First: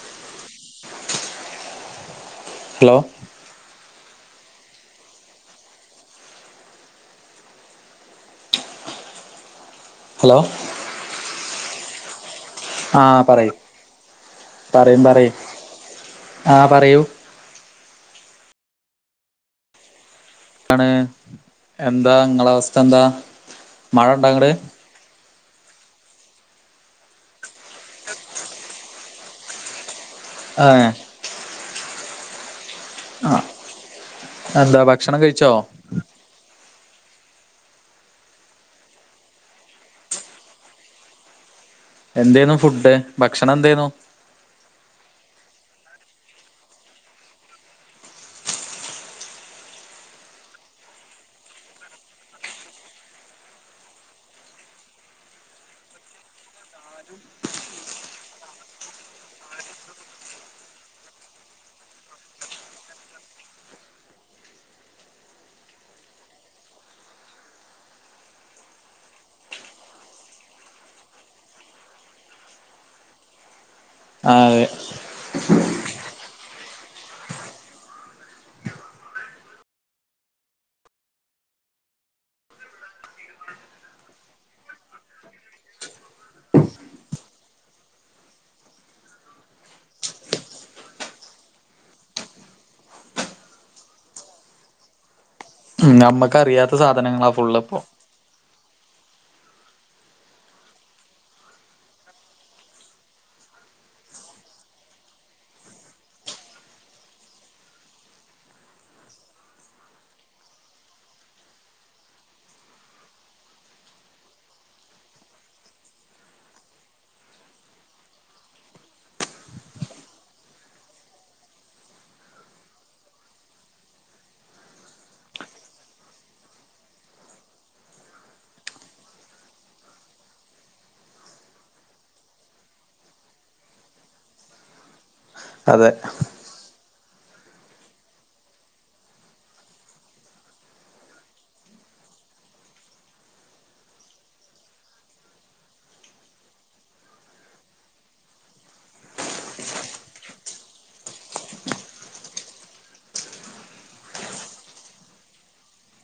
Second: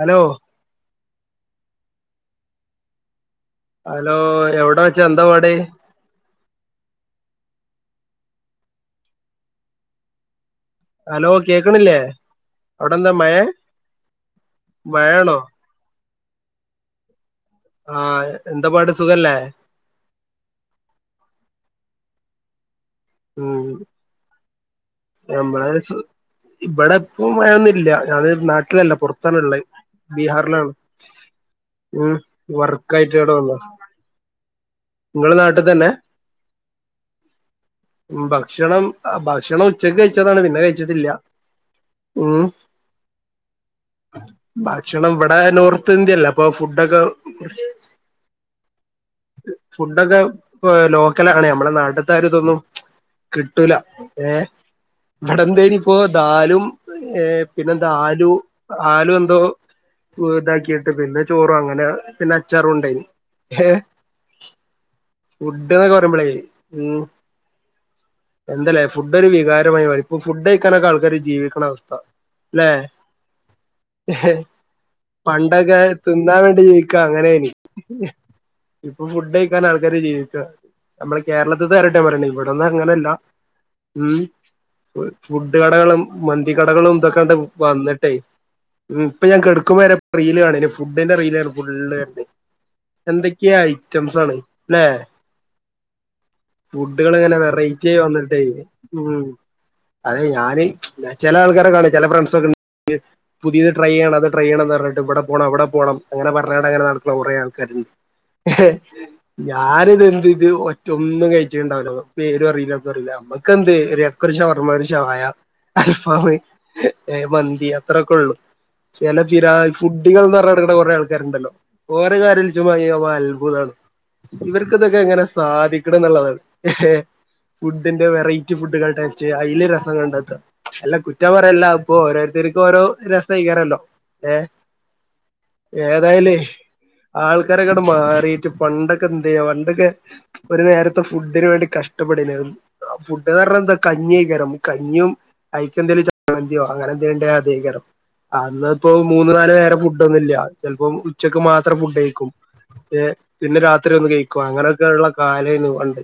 hello hello hello എവിടാ വെച്ചാ എന്താവടെ ഹലോ ഹലോ കേക്കണില്ലേ അവിടെ എന്താ ആഹ് മഴ പറയു പറയും പറയും മഴയാണോ ആ പറയൂ ആഹ് എന്താപാട് സുഖല്ലേ മാണ് എന്താ നിങ്ങള അവസ്ഥ എന്താ മഴ ഇണ്ടാ അങ്ങട് നമ്മള് സു ഇവിടെ ഇപ്പ മഴയൊന്നുമല്ല ഞാൻ നാട്ടിലല്ല പുറത്താണ്ള്ളത് ആ ബിഹാറിലാണ് ഉം വർക്ക് ആയിട്ട് ഇവിടെ ആ വന്ന് എന്താ ഭക്ഷണം കഴിച്ചോ ഉം ഭക്ഷണം ഭക്ഷണം ഉച്ചക്ക് കഴിച്ചതാണ് പിന്നെ കഴിച്ചിട്ടില്ല ഉം എന്തായിന്ന് ഫുഡ് ഭക്ഷണം എന്തയിന്നു ഭക്ഷണം ഇവിടെ നോർത്ത് ഇന്ത്യ അല്ലെ അപ്പൊ ഫുഡൊക്കെ ഫുഡൊക്കെ ഇ ലോക്കലാണെ നമ്മുടെ നാട്ടത്തെ ആ ഒരു ഇതൊന്നും കിട്ടൂല ഏ ഇവിടെ എന്താ ഇനിപ്പോ ദാലും ഏ പിന്നെ ദാലു ആലും എന്തോ ഇതാക്കിട്ട് പിന്നെ ചോറും അങ്ങനെ പിന്നെ അച്ചാറും ഉണ്ടേ ഏ ഫുഡ്‌ എന്നൊക്കെ പറയുമ്പളേ ഉം എന്തല്ലേ ഫുഡ് ഒരു വികാരമായി മാറി ഇപ്പൊ ഫുഡ് കഴിക്കാനൊക്കെ ആൾക്കാര് ജീവിക്കണ അവസ്ഥ അല്ലെ ആ അതെ പണ്ടൊക്കെ തിന്നാൻ വേണ്ടി ജീവിക്കാ അങ്ങനെനി ഇപ്പൊ ഫുഡ് കഴിക്കാൻ ആൾക്കാര് ജീവിക്കുവാ നമ്മള് കേരളത്തിൽ കാര് തന്നെ ആ പറയണ് ഇപൊ അന്ന് അങ്ങനെയല്ല ഉം ഫുഡ് കടകളും മന്തി കടകളും ഇതൊക്കെണ്ട് വന്നിട്ടെ ഉം ഇപ്പൊ ഞാൻ കെടക്കും വരെ റീൽ കാണല് ഫുഡിന്റെ റീലാണ് ഫുള്ള് എന്തൊക്കെയാ ഐറ്റംസ് ആണ് ഇല്ലേ ഉം നമ്മക്ക് അറിയാത്ത സാധനങ്ങളാ ഫുള്ള് ഇപ്പോ വെറൈറ്റി വന്നിട്ടേ ഉം അതെ ഞാന് ചില ആൾക്കാരെ കാണും ചില ഫ്രണ്ട്സൊക്കെ പുതിയത് ട്രൈ ചെയ്യണം അത് ട്രൈ ചെയ്യണംന്ന് പറഞ്ഞിട്ട് ഇവിടെ പോണം അവിടെ പോണം അങ്ങനെ പറഞ്ഞ് അങ്ങനെ നടക്കണ കുറേ ആൾക്കാരുണ്ട് ഞാനിത് എന്ത് ഇത് ഒറ്റ ഒന്നും കഴിച്ചിട്ടുണ്ടാവില്ല പേരും അറിയില്ല ഒന്നും അറിയില്ല നമ്മക്ക്‌ എന്ത് ക്ക്ഒര് ഷവർമ്മ ഒരു ചായ അൽഫാമ് ഏ മന്തി അത്രയൊക്കെ ഉള്ളു ചില പിരാ ഫുഡുകൾന്ന് പറഞ്ഞ് നടക്കണ കൊറേ ആൾക്കാരുണ്ടല്ലോ ഒര് കാര്യോം ഇല്ല ചുമ്മാ അത്ഭുതമാണ് ഇവർക്ക്‌ ഇതൊക്കെ എങ്ങനെ സാധിക്കണു എന്നുള്ളതാണ് ഏഹ് ഫുഡിന്റെ വെറൈറ്റി ഫുഡുകൾ ടേസ്റ്റ് ചെയ്യുക അതില് രസം കണ്ടെത്തുക അല്ല കുറ്റം പറയല്ല ഇപ്പൊ ഓരോരുത്തർക്കും ഓരോ രസം ആയിരിക്കുമല്ലോ ഏഹ് അതെ ഏതായാലുമേ ആൾക്കാരൊക്കെട്ട് മാറിയിട്ട് പണ്ടൊക്കെ എന്ത്‌ ചെയ്യാ പണ്ടൊക്കെ ഒരു നേരത്തെ ഫുഡിന് വേണ്ടി കഷ് കഷ്ടപ്പെടുന്നെ ഫുഡ്ന്ന് പറഞ്ഞാ എന്താ കഞ്ഞി കരം കഞ്ഞിയും കറിയ്ക് എന്തേലും ചമ്മന്തിയോ അങ്ങനെ എന്തേലും ഉണ്ടേ അത് കരം അന്ന് ഇപ്പോ മൂന്ന് നാല് നേരം ഫുഡ് ഒന്നുമില്ല ചിലപ്പം ഉച്ചക്ക് മാത്രം ഫുഡ് കഴിക്കും പിന്നെ രാത്രി ഒന്ന് കഴിക്കും അങ്ങനെയൊക്കെ ഉള്ള കാലമായിരുന്നു പണ്ട്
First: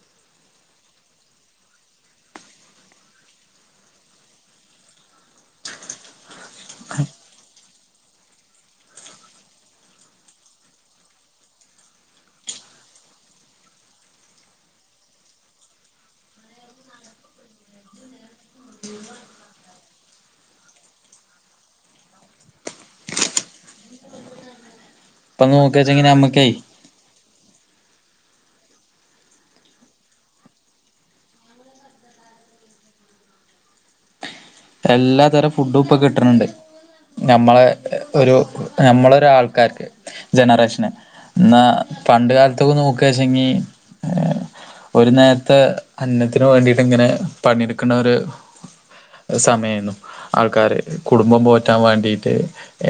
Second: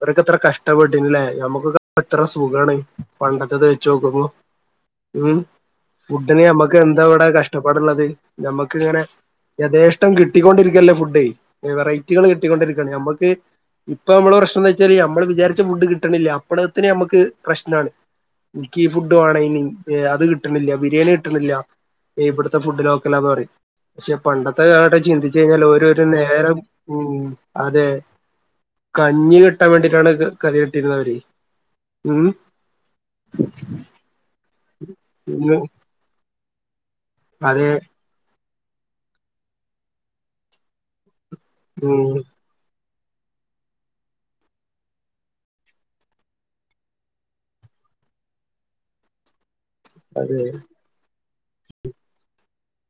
ഇവർക്കെത്ര കഷ്ടപ്പെട്ടില്ലേ നമ്മക്ക് ഒക്കെ എത്ര സുഖാണ് പണ്ടത്തേത് വെച്ച് നോക്കുമ്പോ ഉം ഫുഡിന് നമ്മക്ക് എന്താഇവിടെ കഷ്ടപ്പാടുള്ളത് നമ്മക്ക് ഇങ്ങനെ യഥേഷ്ടം കിട്ടിക്കൊണ്ടിരിക്കല്ലേ ഫുഡ് വെറൈറ്റികൾ കിട്ടിക്കൊണ്ടിരിക്കാണ് നമ്മക്ക് ഇപ്പ നമ്മള് പ്രശ്നംന്ന് വെ ശെരിയാ നമ്മള് വിചാരിച്ച ഫുഡ് കിട്ടണില്ല അപ്പഴ്ത്തേന് നമ്മക്ക് പ്രശ്നാണ് എനിക്ക് ഈ ഫുഡ് വേണം അത് കിട്ടണില്ല ബിരിയാണി കിട്ടണില്ല ഇവിടുത്തെ ഫുഡ് ലോക്കലാന്ന് പറയും പക്ഷെ പണ്ടത്തെ കാ ചിന്തിച്ച് ഇപ്പൊ കഴിഞ്ഞാൽ ഓരോ ഓരോ നോക്കാച്ചെങ്കി നമ്മക്കേ നേരം ഉം അതെ കഞ്ഞി കി ട്ടാൻ വേണ്ടിട്ടാണ് ക കറിയെടുത്തിരുന്നത് അവര് ഉം എല്ലാ തരം ഫുഡും ഇപ്പൊ കിട്ടണണ്ട് ഞമ്മളെ അതെ ഒരു നമ്മളൊരു ആൾക്കാര്ക്ക് ജനറേഷന് ന്നാ ഉം പണ്ട് കാലത്ത്ക്ക് നോക്ക് [unintelligible] ഏ ഒരു നേരത്തെ അന്നത്തിന് വേണ്ടിട്ട് ഇങ്ങനെ പണിയെടുക്കണോര് സമയേ രുന്നു അതെ ആൾക്കാര് കുടുംബം പോറ്റാൻ വാണ്ടീട്ടെ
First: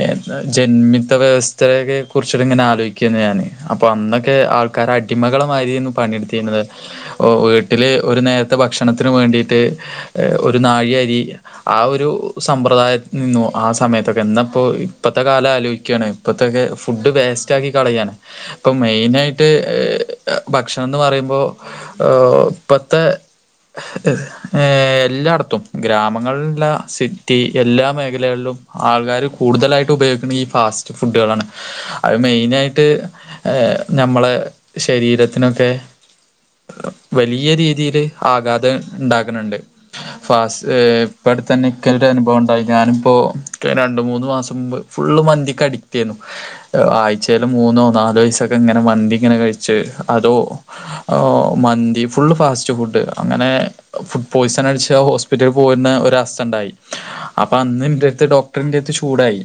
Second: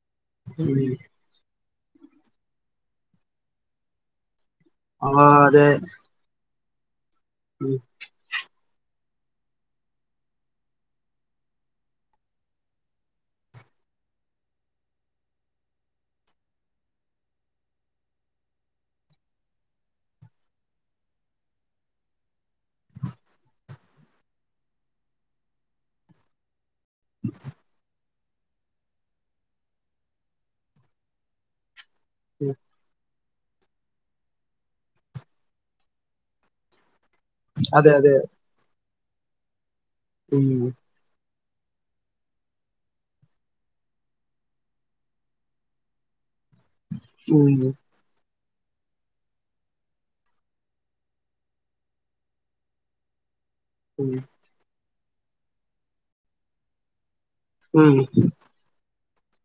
എന്താ ഉം ജന്മിത്ത വ്യവസ് ഇത്രയൊക്കെ കുറിച്ചിട്ട്ങ്ങനെ ആലോയ്ക്കേര്ന്ന് ഞാന് അപ്പൊ അന്നൊക്കെ ആൾ ക്കാര് ആ അതെ അടിമകളമാരിയേരുന്നു പണിയെട്ത്തിരുന്നത് ഇപ്പോൾ ഉം വീട്ടില് ഒരു നേരത്തെ ഭക്ഷണ ണത്തിന് വേണ്ടിയിട്ട് ഒരു നാഴിയരി ആ ഒരു സമ്പ്രദായത്തിനിന്നോ ആ സമയത്തൊക്കെ ഇന്നിപ്പോ ഇപ്പത്തെ കാലം ആലോയിക്കുവാണ് ഇപ്പത്തൊക്കെ ഫുഡ് വേസ്റ്റാക്കി കളയാണ് ഇപ്പൊ മെയിനായിട്ട് ഭക്ഷണം എന്ന് പറയുമ്പോ ആഹ് ഇപ്പത്തെ ഏ എല്ലായിടത്തും ഗ്രാമ ങ്ങള്ല്ലാ സിറ്റി എല്ലാ മേഖ ലകളിലും ആൾക്കാർ കൂടുതലായിട്ട് ഉപയോഗിക്കുന്നെ ഈ ഫാസ്റ്റ് ഫുഡുകളാണ് അത് ഉം മെയ്നായിട്ട് ഏഹ് ഞമ്മളെ ശരീരത്തിനൊക്കെ വലിയ അതെ രീതിയില് അതെ ആകാതെ ഇണ്ടാക്ക്ണണ്ട് ഉം ഫാസ് ഏ ഇപ്പട്ത്തന്നെ ഇക്കന്നെ അനുഭവണ്ടായി ഞാനിപ്പോ കേ രണ്ട് മൂന്ന് മാസം മുമ്പ് ഫുള്ള് മന്തിക്ക് അഡിക്ടെനു ഏ ആഴ്ചയില് ഉം മൂന്നോ നാലോസ ക്കങ്ങനെ മന്തിങ്ങനെ കഴിച്ച് അതോ ഓ മന്തി ഫുൾ ഫാസ്റ്റ് ഫുഡ് അങ്ങനെ ഉം ഫുഡ് പോയ്സനടിച്ച് [unintelligible] ഹോസ്പിറ്റലിൽ പോര്ന്ന ഒ രസ്സണ്ടായി അപ്പ ഉം അന്ന്ന്റെട്ത്ത് ഡോക്ടറിന്റെട്ത്ത് ചൂ ടായി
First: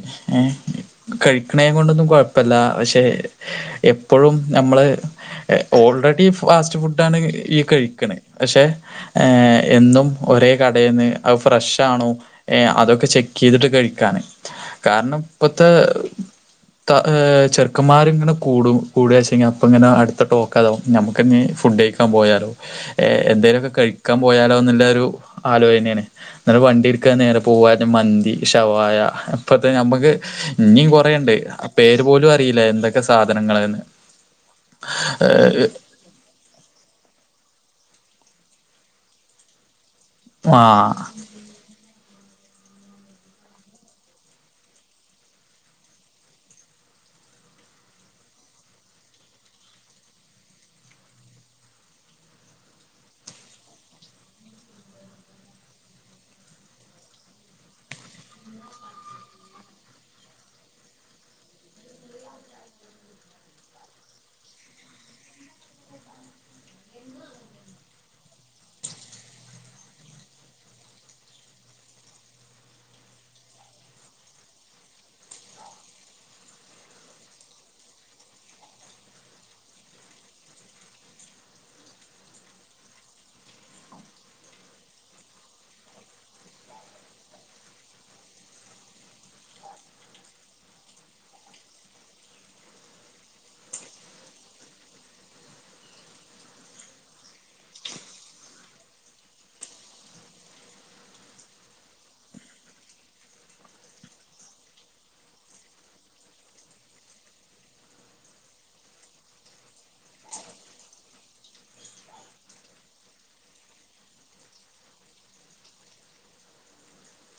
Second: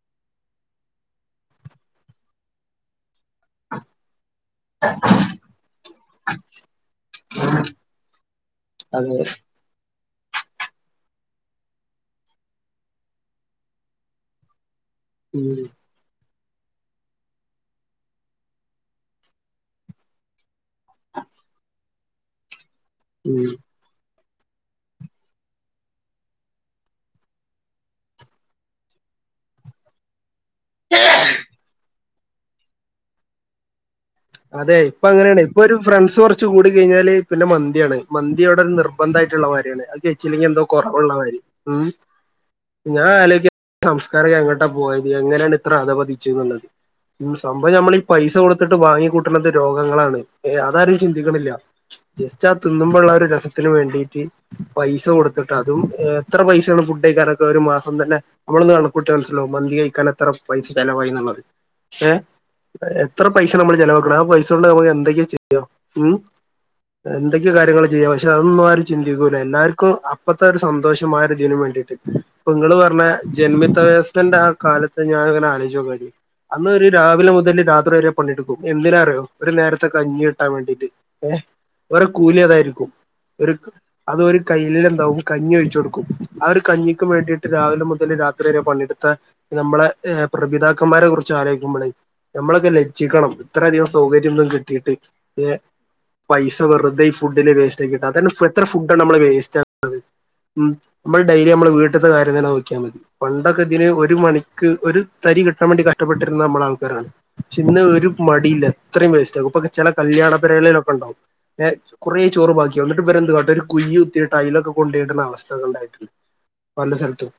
കഴിക്കണേ കൊണ്ടൊന്നും കൊഴപ്പല്ല പക്ഷെ എ ഇപ്പോഴും നമ്മൾ ഓൾറെഡി ഫാസ്റ്റ് ഫുഡാണ് ഈ കഴിക്കണെ പക്ഷേ അതെ ഏ എന്നും ഒരേ കടേന്ന് അ ഫ്രഷ് ആണോ ഏ അതൊക്കെ ചെക്ക് ചെയ്തിട്ട് കഴിക്കാന് കാരണം ഉം പ്പത്തെ [unintelligible] ചെറുമാരിങ്ങനെ കൂട കൂടച്ചെ അപ്പ ഇങ്ങനെ അടുത്ത ടോക്കതാവും നമുക്ക് ഫുഡ് കഴിക്കാൻ പോയാലോ ഉം എന്തേലുമൊക്കെ കഴി ക്കാൻ പോയാലോ എന്നുള്ള ഒരു ആലോചനയാണ് ഇന്നല വണ്ടി ഇടുക്കാൻ നേരെ പോവാനും മന്തി ശവായ ഇപ്പത്തെ നമ്മക്ക് ഇനിയും കൊറേണ്ട് അപ്പേ ഇതുപോലും അറിയില്ല എന്തൊക്കെ സാധനങ്ങളാന്ന് അതെ ഇപ്പൊ അങ്ങനെയാണ് ഇപ്പൊ ഒരു ഫ്രണ്ട്സ് കുറച്ച് കൂടി കഴിഞ്ഞാല് പിന്നെ മന്തിയാണ് മന്തി അവിടെ നിർബന്ധ ആയിട്ടുള്ള കാര്യാണ് ച്ചില്ലെങ്കി എന്തോ ആഹ് കുറവുള്ള കാര്യം ഉം ഞാൻ ആലോചിക്ക ഈ സംസ്കാരം എങ്ങോട്ടാ പോയത് എങ്ങനെയാണ് ഇത്ര അഥപതിച്ച എന്നുള്ളത് സംഭവം നമ്മളീ ഈ പൈസ കൊടുത്തിട്ട് വാങ്ങി കൂട്ടണത് രോഗങ്ങളാണ് അതാരും ചിന്തിക്കണില്ല ജസ്റ്റ് ആ തിന്നുമ്പോഴുള്ള ഒരു രസത്തിന് വേണ്ടിട്ട് പൈസ കൊടുത്തിട്ട് അതും എത്ര പൈസയാണ് ഫുഡ് കഴിക്കാനൊക്കെ ഒരു മാസം തന്നെ നമ്മളൊന്ന് കണക്കുട്ട്യാ മനസ്സില മന്തി കഴിക്കാൻ എത്ര പൈസ ചിലവായി എന്നുള്ളത് ഏ എത്ര പൈസ നമ്മൾ ചിലവ പൈസ കൊണ്ട് നമുക്ക് എന്തൊക്കെയാ ചെയ്യാം ഉം എന്തൊക്കെയെ കാര്യങ്ങൾ ചെയ്യാം പക്ഷെ അതൊന്നും ആരും ചിന്തിക്കൂല്ല എല്ലാവർക്കും അപ്പത്തെ ഒരു സന്തോഷം ആ ഒരു ഇതിനും വേണ്ടിട്ട് ഇപ്പൊ നിങ്ങള് പറഞ്ഞ ജന്മിത്ത വ്യവസ്ഥന്റെ ആ കാലത്ത് ഞാൻ അങ്ങനെ ആലോചിച്ചോ കാര്യ അന്ന് ഒരു രാവിലെ മുതൽ രാത്രി വരെ പണിയെടുക്കും എന്തിനാ അറിയോ ഒരു നേരത്തെ കഞ്ഞി കിട്ടാൻ വേണ്ടിട്ട് ഏഹ് ഒരെ കൂലി അതായിരിക്കും ഒരു അതൊ ഒരു കയ്യിലിൽ എന്താവും കഞ്ഞി ഒഴിച് കൊടുക്കും ആ ഒരു കഞ്ഞിക്ക് വേണ്ടിയിട്ട് രാവിലെ മുതൽ രാത്രി വരെ പണിയെടുത്ത നമ്മളെ പ്രഭിതാക്കന്മാരെ കുറിച്ച് ആലോചിക്കുമ്പളേ നമ്മളൊക്കെ ലജ്ജിക്കണം ഇത്ര അധികം സൗകര്യങ്ങൾ കിട്ടിയിട്ട് പൈസ വെറുതെ ഈ ഫുഡിനെ വേസ്റ്റ് ആക്കിയിട്ട് അതന്നെ എത്ര ഫുഡ് ആണ് നമ്മൾ വേസ്റ്റ് ആക്കുന്നത് നമ്മൾ ഡെയിലി നമ്മൾ വീട്ടത്തെ കാര്യം തന്നെ നോക്കിയാൽ മതി പണ്ടൊക്കെ ഇതിന് ഒരു മണിക്ക് ഒരു തരി കിട്ടാൻ വേണ്ടി കഷ്ടപ്പെട്ടിരുന്ന നമ്മൾ ആൾക്കാരാണ് പക്ഷെ ഇന്ന് ഒരു മടിയില്ല എത്രയും വേസ്റ്റ് ആക്കും ഇപ്പൊ ചെല കല്യാണ പരവാടികലൊക്കെ ഉണ്ടാവും കുറെേ ചോറ് ബാക്കി എന്നിട്ട് ഇവര് എന്തുവാ ഒരു കുയി കുത്തിയിട്ട് അയ്ലൊക്കെ കൊണ്ടിടണ അവസ്ഥകൾ ഉണ്ടായിട്ടുണ്ട് പല സ്ഥലത്തും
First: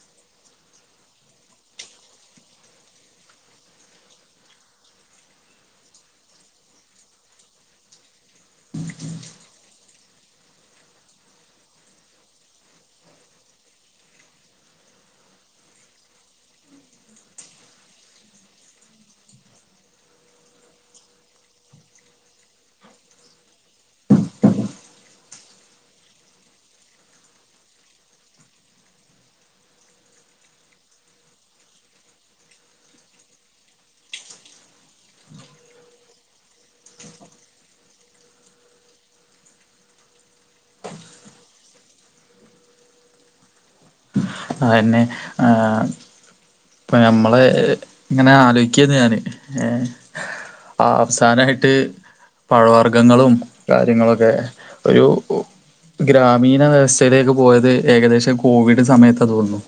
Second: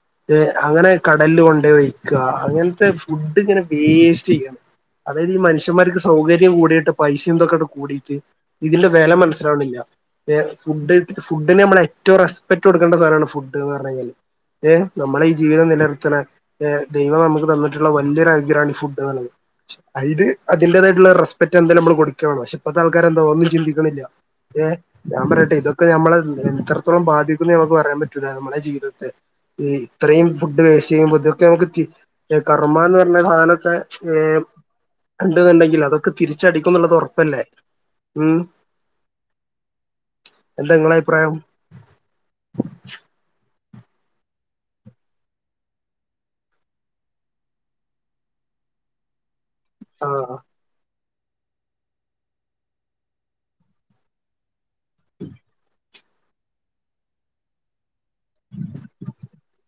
അങ്ങനെ കടലിൽ കൊണ്ട് പോയി വയ്ക്കുക അങ്ങനത്തെ ഫുഡ് ഇങ്ങനെ വേസ്റ്റ് ചെയ്യാണ് അതായത് മനുഷ ഷന്മാർക്ക് സൗകര്യം കൂടിയിട്ട് പൈസയും എന്തൊക്കെട് കൂടിയിട്ട് ഇതിന്റെ വില മനസ്സിലാവണില്ല ഫുഡ് ഫുഡിന് നമ്മൾ ഏറ്റവും റെസ്പെക്ട് കൊടുക്കേണ്ട സാധനമാണ് ഫുഡ് എന്ന് പറഞ്ഞ കഴിഞ്ഞാല് ഏഹ് നമ്മള ഈ ജീവിതം നില നിർത്തണ ഏഹ് ദൈവം നമുക്ക് തന്നിട്ടുള്ള വലിയൊരു ആനുഗ്രഹമാണ് ഫുഡ്ന്ന് പറേണത് അതിന് അതിന്റേതായിട്ടുള്ള റെസ്പെക്ട് എന്തായാലും നമ്മള് കൊടുക്കണം പക്ഷെ ഇപ്പഴത്തെ ആൾക്കാർ എന്താ ഒന്നും ചിന്തിക്കണില്ല ഏഹ് ഞാൻ പറയട്ടെ ഇതൊക്കെ നമ്മള എത്രത്തോളം ബാധിക്കുമെന്ന് നമുക്ക് പറയാൻ പറ്റൂല്ല നമ്മളെ ജീവിതത്തെ ഈ ഇത്രയും ഫുഡ് വേസ്റ്റ് ചെയ്യുമ്പോൾ ഇതൊക്കെ നമുക്ക് തി കർമ്മ എന്ന് പറഞ്ഞ സാധനൊക്കെ ഏ കണ്ട്ന്നുണ്ടെങ്കിൽ അതൊക്കെ തിരിച്ചടിക്കും എന്നുള്ളത് ഉറപ്പല്ലേ ഉം എന്താ ഇങ്ങളെ അഭിപ്രായം അതന്നെ ആ ഇപ്പ ഞമ്മളെ ഇങ്ങനെ ആലോചിക്കുകന്ന് ഞാന് ഏഹ് ആ ആ സാനമായിട്ട് പഴവർഗങ്ങളും കാര്യങ്ങളൊക്കെ ഒരു ഗ്രാമീണ വ്യവസ്ഥയിലേക്ക് പോയത് ഏകദേശം കോവിഡ് സമയത്ത് തോന്നുന്നു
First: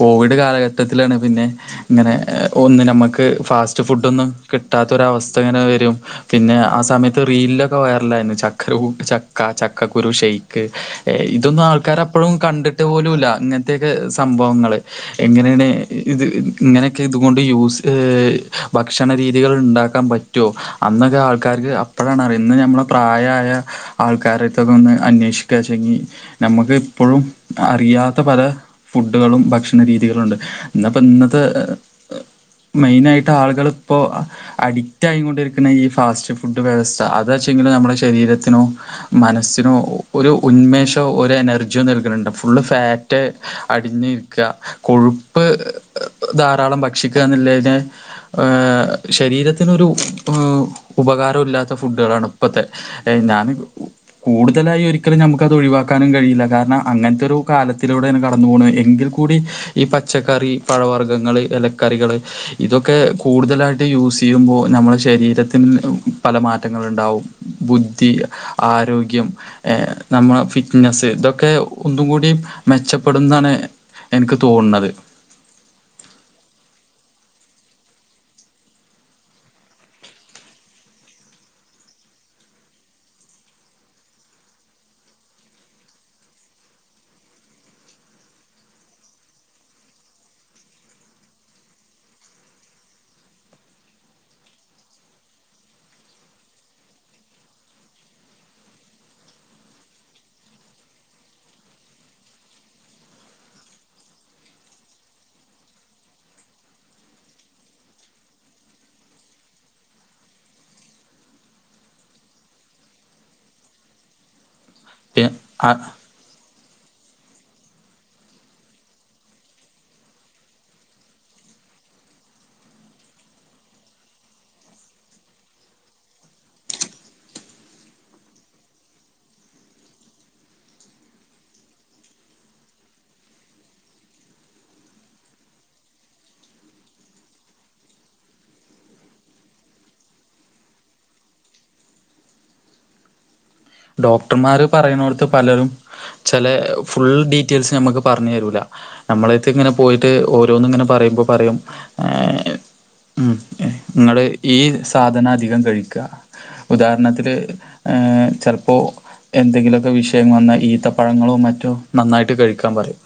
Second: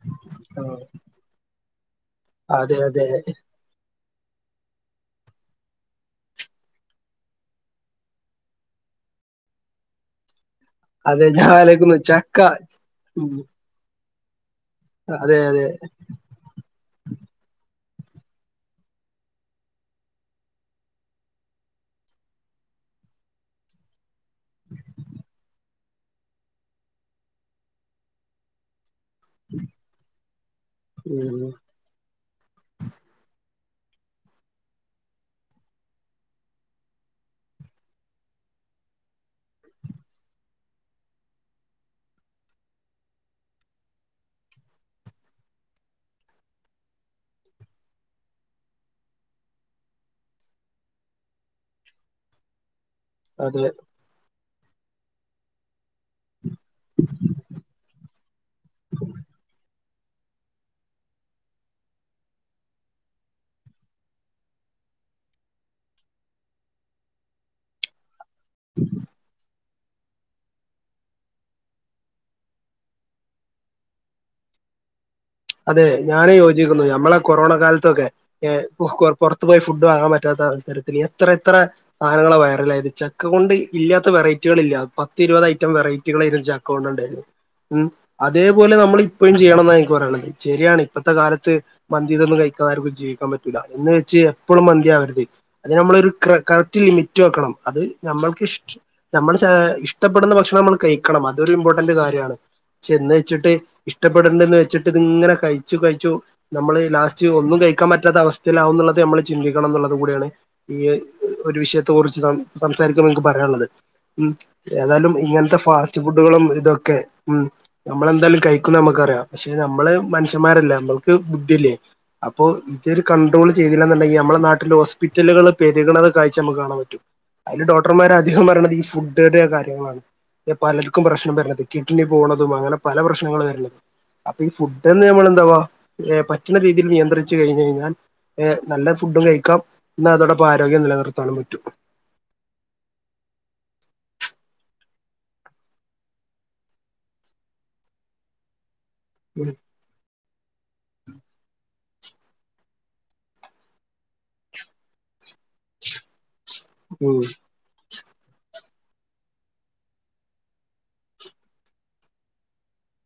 കോവിഡ് ആ കാലഘട്ടത്തിലാണ് പിന്നെ ഇങ്ങനെ അതെ ഒന്ന് അതെ നമുക്ക് ഫാസ്റ്റ് ഫുഡ് തൊന്നും കിട്ടാത്തൊരവസ്ഥ ഇങ്ങനെ വരും പിന്നെ ആ സമയത്ത് റീലിലൊക്കെ വയറലായിരുന്നു ചക്ക ചക്ക ചക്കക്കുരു ഷെയ് ക്ക് അതെ ഞാൻ ഇതൊന്നും ആലോചിക്കുന്നു ആൾക്കാര് അപ്പഴും ചക്ക കണ്ടിട്ട് പോലുല്ല ഉം അങ്ങ സംഭവങ്ങള് അതെ എങ്ങനേണ് അതെ ഇത് ഇങ്ങനൊക്കെ ഇതുകൊണ്ട് യൂസ് ഏഹ് ഭക്ഷണ രീതികൾ ഉണ്ടാക്കാൻ പറ്റുമോ അന്നൊക്കെ ആൾക്കാർക്ക് അപ്പോഴാണ് അറിയുന്നത് ഇന്ന് ഞമ്മള് പ്രായായ ആൾക്കാരെടുത്തെക്കൊ ഒന്ന് അന്വേഷിക്കാ [unintelligible] നമുക്ക് ഇപ്പോഴും അറിയാത്ത പല ഫുഡുകളും ഭക്ഷണ രീതികളുണ്ട് ഇന്നിപ്പ ഇന്നത്തെ ഉം മെയിനായിട്ട് ആളുകള് ഇപ്പോൾ അഡിക്റ്റ് ആയിക്കൊണ്ടിരിക്കുന്ന ഈ ഫാസ്റ്റ് ഫുഡ് വ്യവസ്ഥ അത് വച്ചെങ്കിലും നമ്മുടെ ശരീരത്തിനോ മനസ്സിനോ ഒരു ഉന്മേഷോ ഒരു എനർജിയോ നൽകുന്നുണ്ടൊ ഫുള്ള് ഫാറ്റ് അടിഞ്ഞിരിക്ക കൊഴുപ്പ് ധാരാളം ഭക്ഷിക്കുക എന്നുള്ളതിന് ഏ ശരീരത്തിനൊരു ഏ ഉപകാരം ഇല്ലാത്ത ഫുഡുകളാണ് ഇപ്പത്തെ ഏ ഞാന് അതെ കൂടുതലായി ഒരിക്കലും നമുക്ക് അത് ഒഴിവാക്കാനും കഴിയില്ല കാരണം അങ്ങനത്തൊരു കാലത്തിലൂടെണ് കടന്നു കടന്നു പോണേ എങ്കിൽ കൂടി ഈ പച്ചക്കറി പഴവർഗ്ഗങ്ങള് ഇലക്കറികള് ഇതൊക്കെ കൂടുതലായിട്ട് യൂസ് ചെയ്യുമ്പോൾ നമ്മുടെ ശരീരത്തിന് പല മാറ്റങ്ങളുണ്ടാവും ബുദ്ധി ആരോഗ്യം നമ്മുടെ ഫിറ്റ്നസ്സ് ഇതൊക്കെ ഒന്നും കൂടി മെച്ചപ്പ് പ്പെടുന്നാണ് എനിക്ക് തോന്നുന്നത് അതെ ഞാന് യോജിക്കുന്നു ഞമ്മളെ കൊറോണ കാലത്തൊക്കെ പുറത്ത് പോയി ഫുഡ് വാങ്ങാൻ പറ്റാത്ത അവസരത്തില് എത്ര എത്ര സാധനങ്ങള വൈറലായത് ചക്ക കൊണ്ട് ഇല്ലാത്ത വെറൈറ്റികള് ഇല്ല പത്തി ഇരുപത് ഐറ്റം വെറൈറ്റികളായിരുന്നു ചക്ക കൊണ്ട് ഉണ്ടായിരുന്നു ഉം അതേപോലെ നമ്മൾ ഇപ്പോഴും ചെയ്യണം എനിക്ക് പറയാനുള്ളത് ശരിയാണ് ഇപ്പത്തെ കാലത്ത് മന്തി ഇതൊന്നും കഴിക്കാതെ ആർക്കും ജീവിക്കാൻ പറ്റൂല്ല എന്ന് വെച്ച് എപ്പോഴും മന്തിയാവരുത് അത് നമ്മളൊരു കറക്റ്റ് ലിമിറ്റ് വെക്കണം അത് നമ്മക്ക് ഇഷ് നമ്മൾ ഇഷ്ടപ്പെടുന്ന ഭക്ഷണം നമ്മൾ കഴിക്കണം അതൊരു ഇമ്പോർട്ടന്റ് കാര്യാണ് ശെന്ന് വെച്ചിട്ട് ഇഷ്ടപ്പെടെണ്ടന്ന് വെച്ചിട്ട് ഇതിങ്ങനെ കഴിച്ചു കഴിച്ചു നമ്മള് ലാസ്റ്റ് ഒന്നും കഴിക്കാൻ പറ്റാത്ത അവസ്ഥയിലാവും എന്നുള്ളത് നമ്മൾ ചിന്തിക്കണം എന്നുള്ളത് കൂടിയാണ് ഈ ഒരു വിഷയത്തെ കുറിച്ച് സംസാരിക്കുമ്പോൾ എനിക്ക് പറയാനുള്ളത് ഉം ഏതായാലും പി ഇങ്ങനത്തെ അ ഫാസ്റ്റ് ഫുഡുകളും ഇതൊക്കെ കെ ഉം നമ്മളെന്തായാലും കഴിക്കൂന്ന് നമുക്കറിയാം പക്ഷെ നമ്മള് മനുഷ്യമാരല്ലേ നമ്മൾക്ക് ബുദ്ധിയില്ലേ അപ്പോ ഇതൊരു കണ്ട്രോൾ ചെയ്തില്ലന്നുണ്ടെങ്കി നമ്മളുടെ നാട്ടിലെ ഹോസ്പിറ്റലുകള് പെരുകണത് കാഴ്ച നമുക്ക് കാണാൻ പറ്റും അതില് ഡോക്ടർമാര് അധികം പറയണത് ഈ ഫുഡന്റെ കാര്യങ്ങളാണ് പലർക്കും പ്രശ്നം വരണത് കിട്ടിണി പോണതും അങ്ങനെ പല പ്രശ്നങ്ങളും വരണത് അപ്പൊ ഈ ഫുഡ് എന്ന് നമ്മൾ എന്താവാ ഏർ പറ്റണ രീതിയിൽ നിയന്ത്രിച്ചു കഴിഞ്ഞഞ് കഴിഞ്ഞാൽ ഏർ നല്ല ഫുഡും കഴിക്കാം എന്ന അതോടൊപ്പം ആരോഗ്യം നിലനിർത്താനും പറ്റും ഡോക്ടർമാർ പറയുന്നൊടത്ത് പലരും ചില ഫുൾ ഡീറ്റെൽസ് നമ്മുക്ക് പറഞ്ഞു തരൂല നമ്മളത്ത് ഇങ്ങനെ പോയിട്ട് ഓരോന്നും ഇങ്ങനെ പറയുമ്പോ പറയും ഏ നിങ്ങള് ഈ സാധന അധികം കഴിക്ക ഉം ഉദാഹരണത്തില് ചർപ്പ അപ്പോൾ എന്തെങ്കിലുമൊക്കെ വിഷയം വന്നാൽ ഈത്ത പഴങ്ങളോ മറ്റോ നന്നായിട്ട് കഴിക്കാൻ പറയും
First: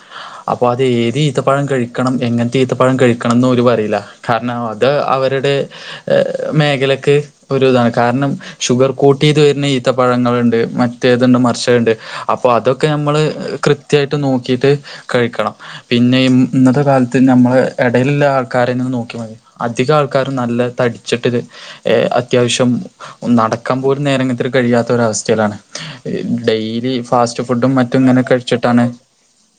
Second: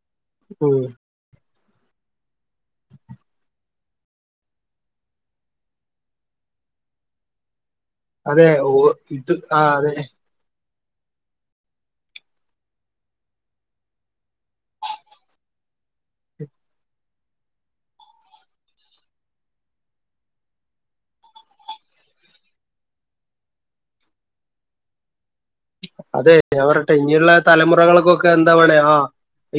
അപ്പൊ അത് ഉം ഏത് ഈത്ത പ്പഴം കഴിക്കണം എങ്ങനെതീത്ത പഴം കഴിക്കണംന്ന് ഓര് പറിയില്ല കാരണം അത് അവരുടെ മേഖലക്ക് ഒരു ഇതാണ് കാരണം അതെ ഓ ഷുഗർ ഇത് കൂട്ടീത് ആ വരുന്ന ഈത്ത അതെ പഴങ്ങളിണ്ട് ണ്ട് മറ്റേതുണ്ട് മറച്ചതുണ്ട് അപ്പോ അതൊക്കെ നമ്മള് കൃത്യമായിട്ട് നോക്കിയിട്ട് കഴിക്കണം പിന്നെ ഇന്നത്തെ കാലത്ത് നമ്മൾ ഇടയിലുള്ള ആൾക്കാരന്ന് നോക്കി മതി അധിക ആൾക്കാരും നല്ല തടിച്ചിട്ട് അത്യാവശ്യം നടക്കാൻ പോലും നേരെങ്ങതിന് കഴിയാത്തൊരവസ്ഥ സ്ഥേലാണ് അതെ ഞ പറട്ടെ ഇിയുള്ള മറ്റും ഇങ്ങനെ തലമുറകൾക്കൊക്കെ എന്താണ കഴിച്ചിട്ടാണ് ആ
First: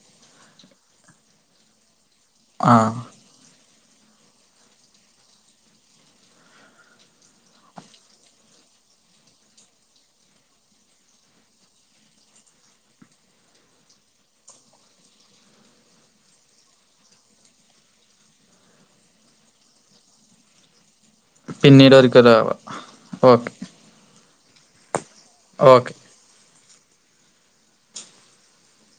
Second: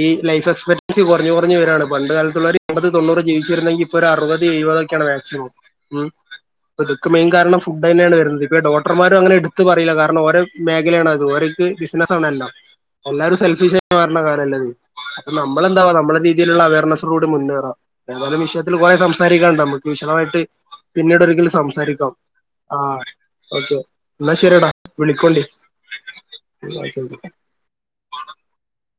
ഈ ലൈഫ് എക്സ്പെരിയൻസ് കുറ പറഞ്ഞവരാണ് പണ്ട് കാലത്തുള്ള ഒരു എൺപത്തി ആഹ് തൊണൂറ് ജീവിച്ചിരെങ്ക ഇപ്പോൊ അറപത് [unintelligible] മാക്മം ഉ മെയിൻ കാരണം ഫു് തന്നെയാണ് വരുന്നത് ഡോക്ടർമാരും അങ്ങനെ എടുത്ത് പറയില്ല കാരണം ഓോ [unintelligible] ക്ക് ബിസിന ആണല്ല എല്ലരും സെഫഷ മാറണ കാലല്ലത് അപ്പ നമ്മളെന്താവാ നമ്മുടെ രീതിയിലുള്ള അവർനെ കൂടി മുന്നേറാം ഏാലും വിഷയത്തിൽ കുറെ സംസാരിക്കാണ്ട് ന മുക്ക് വിശദമായിട്ട് പിന്നീട് ഒരിക്കലും പിന്നീട് സംസാരിക്കാം ഒരിക്കലാവാം ആ ഓക്കെ നല്ല ശരടാ വിളിക്കോണ്ടേ ഓക്കെ അക്കക്ക [unintelligible]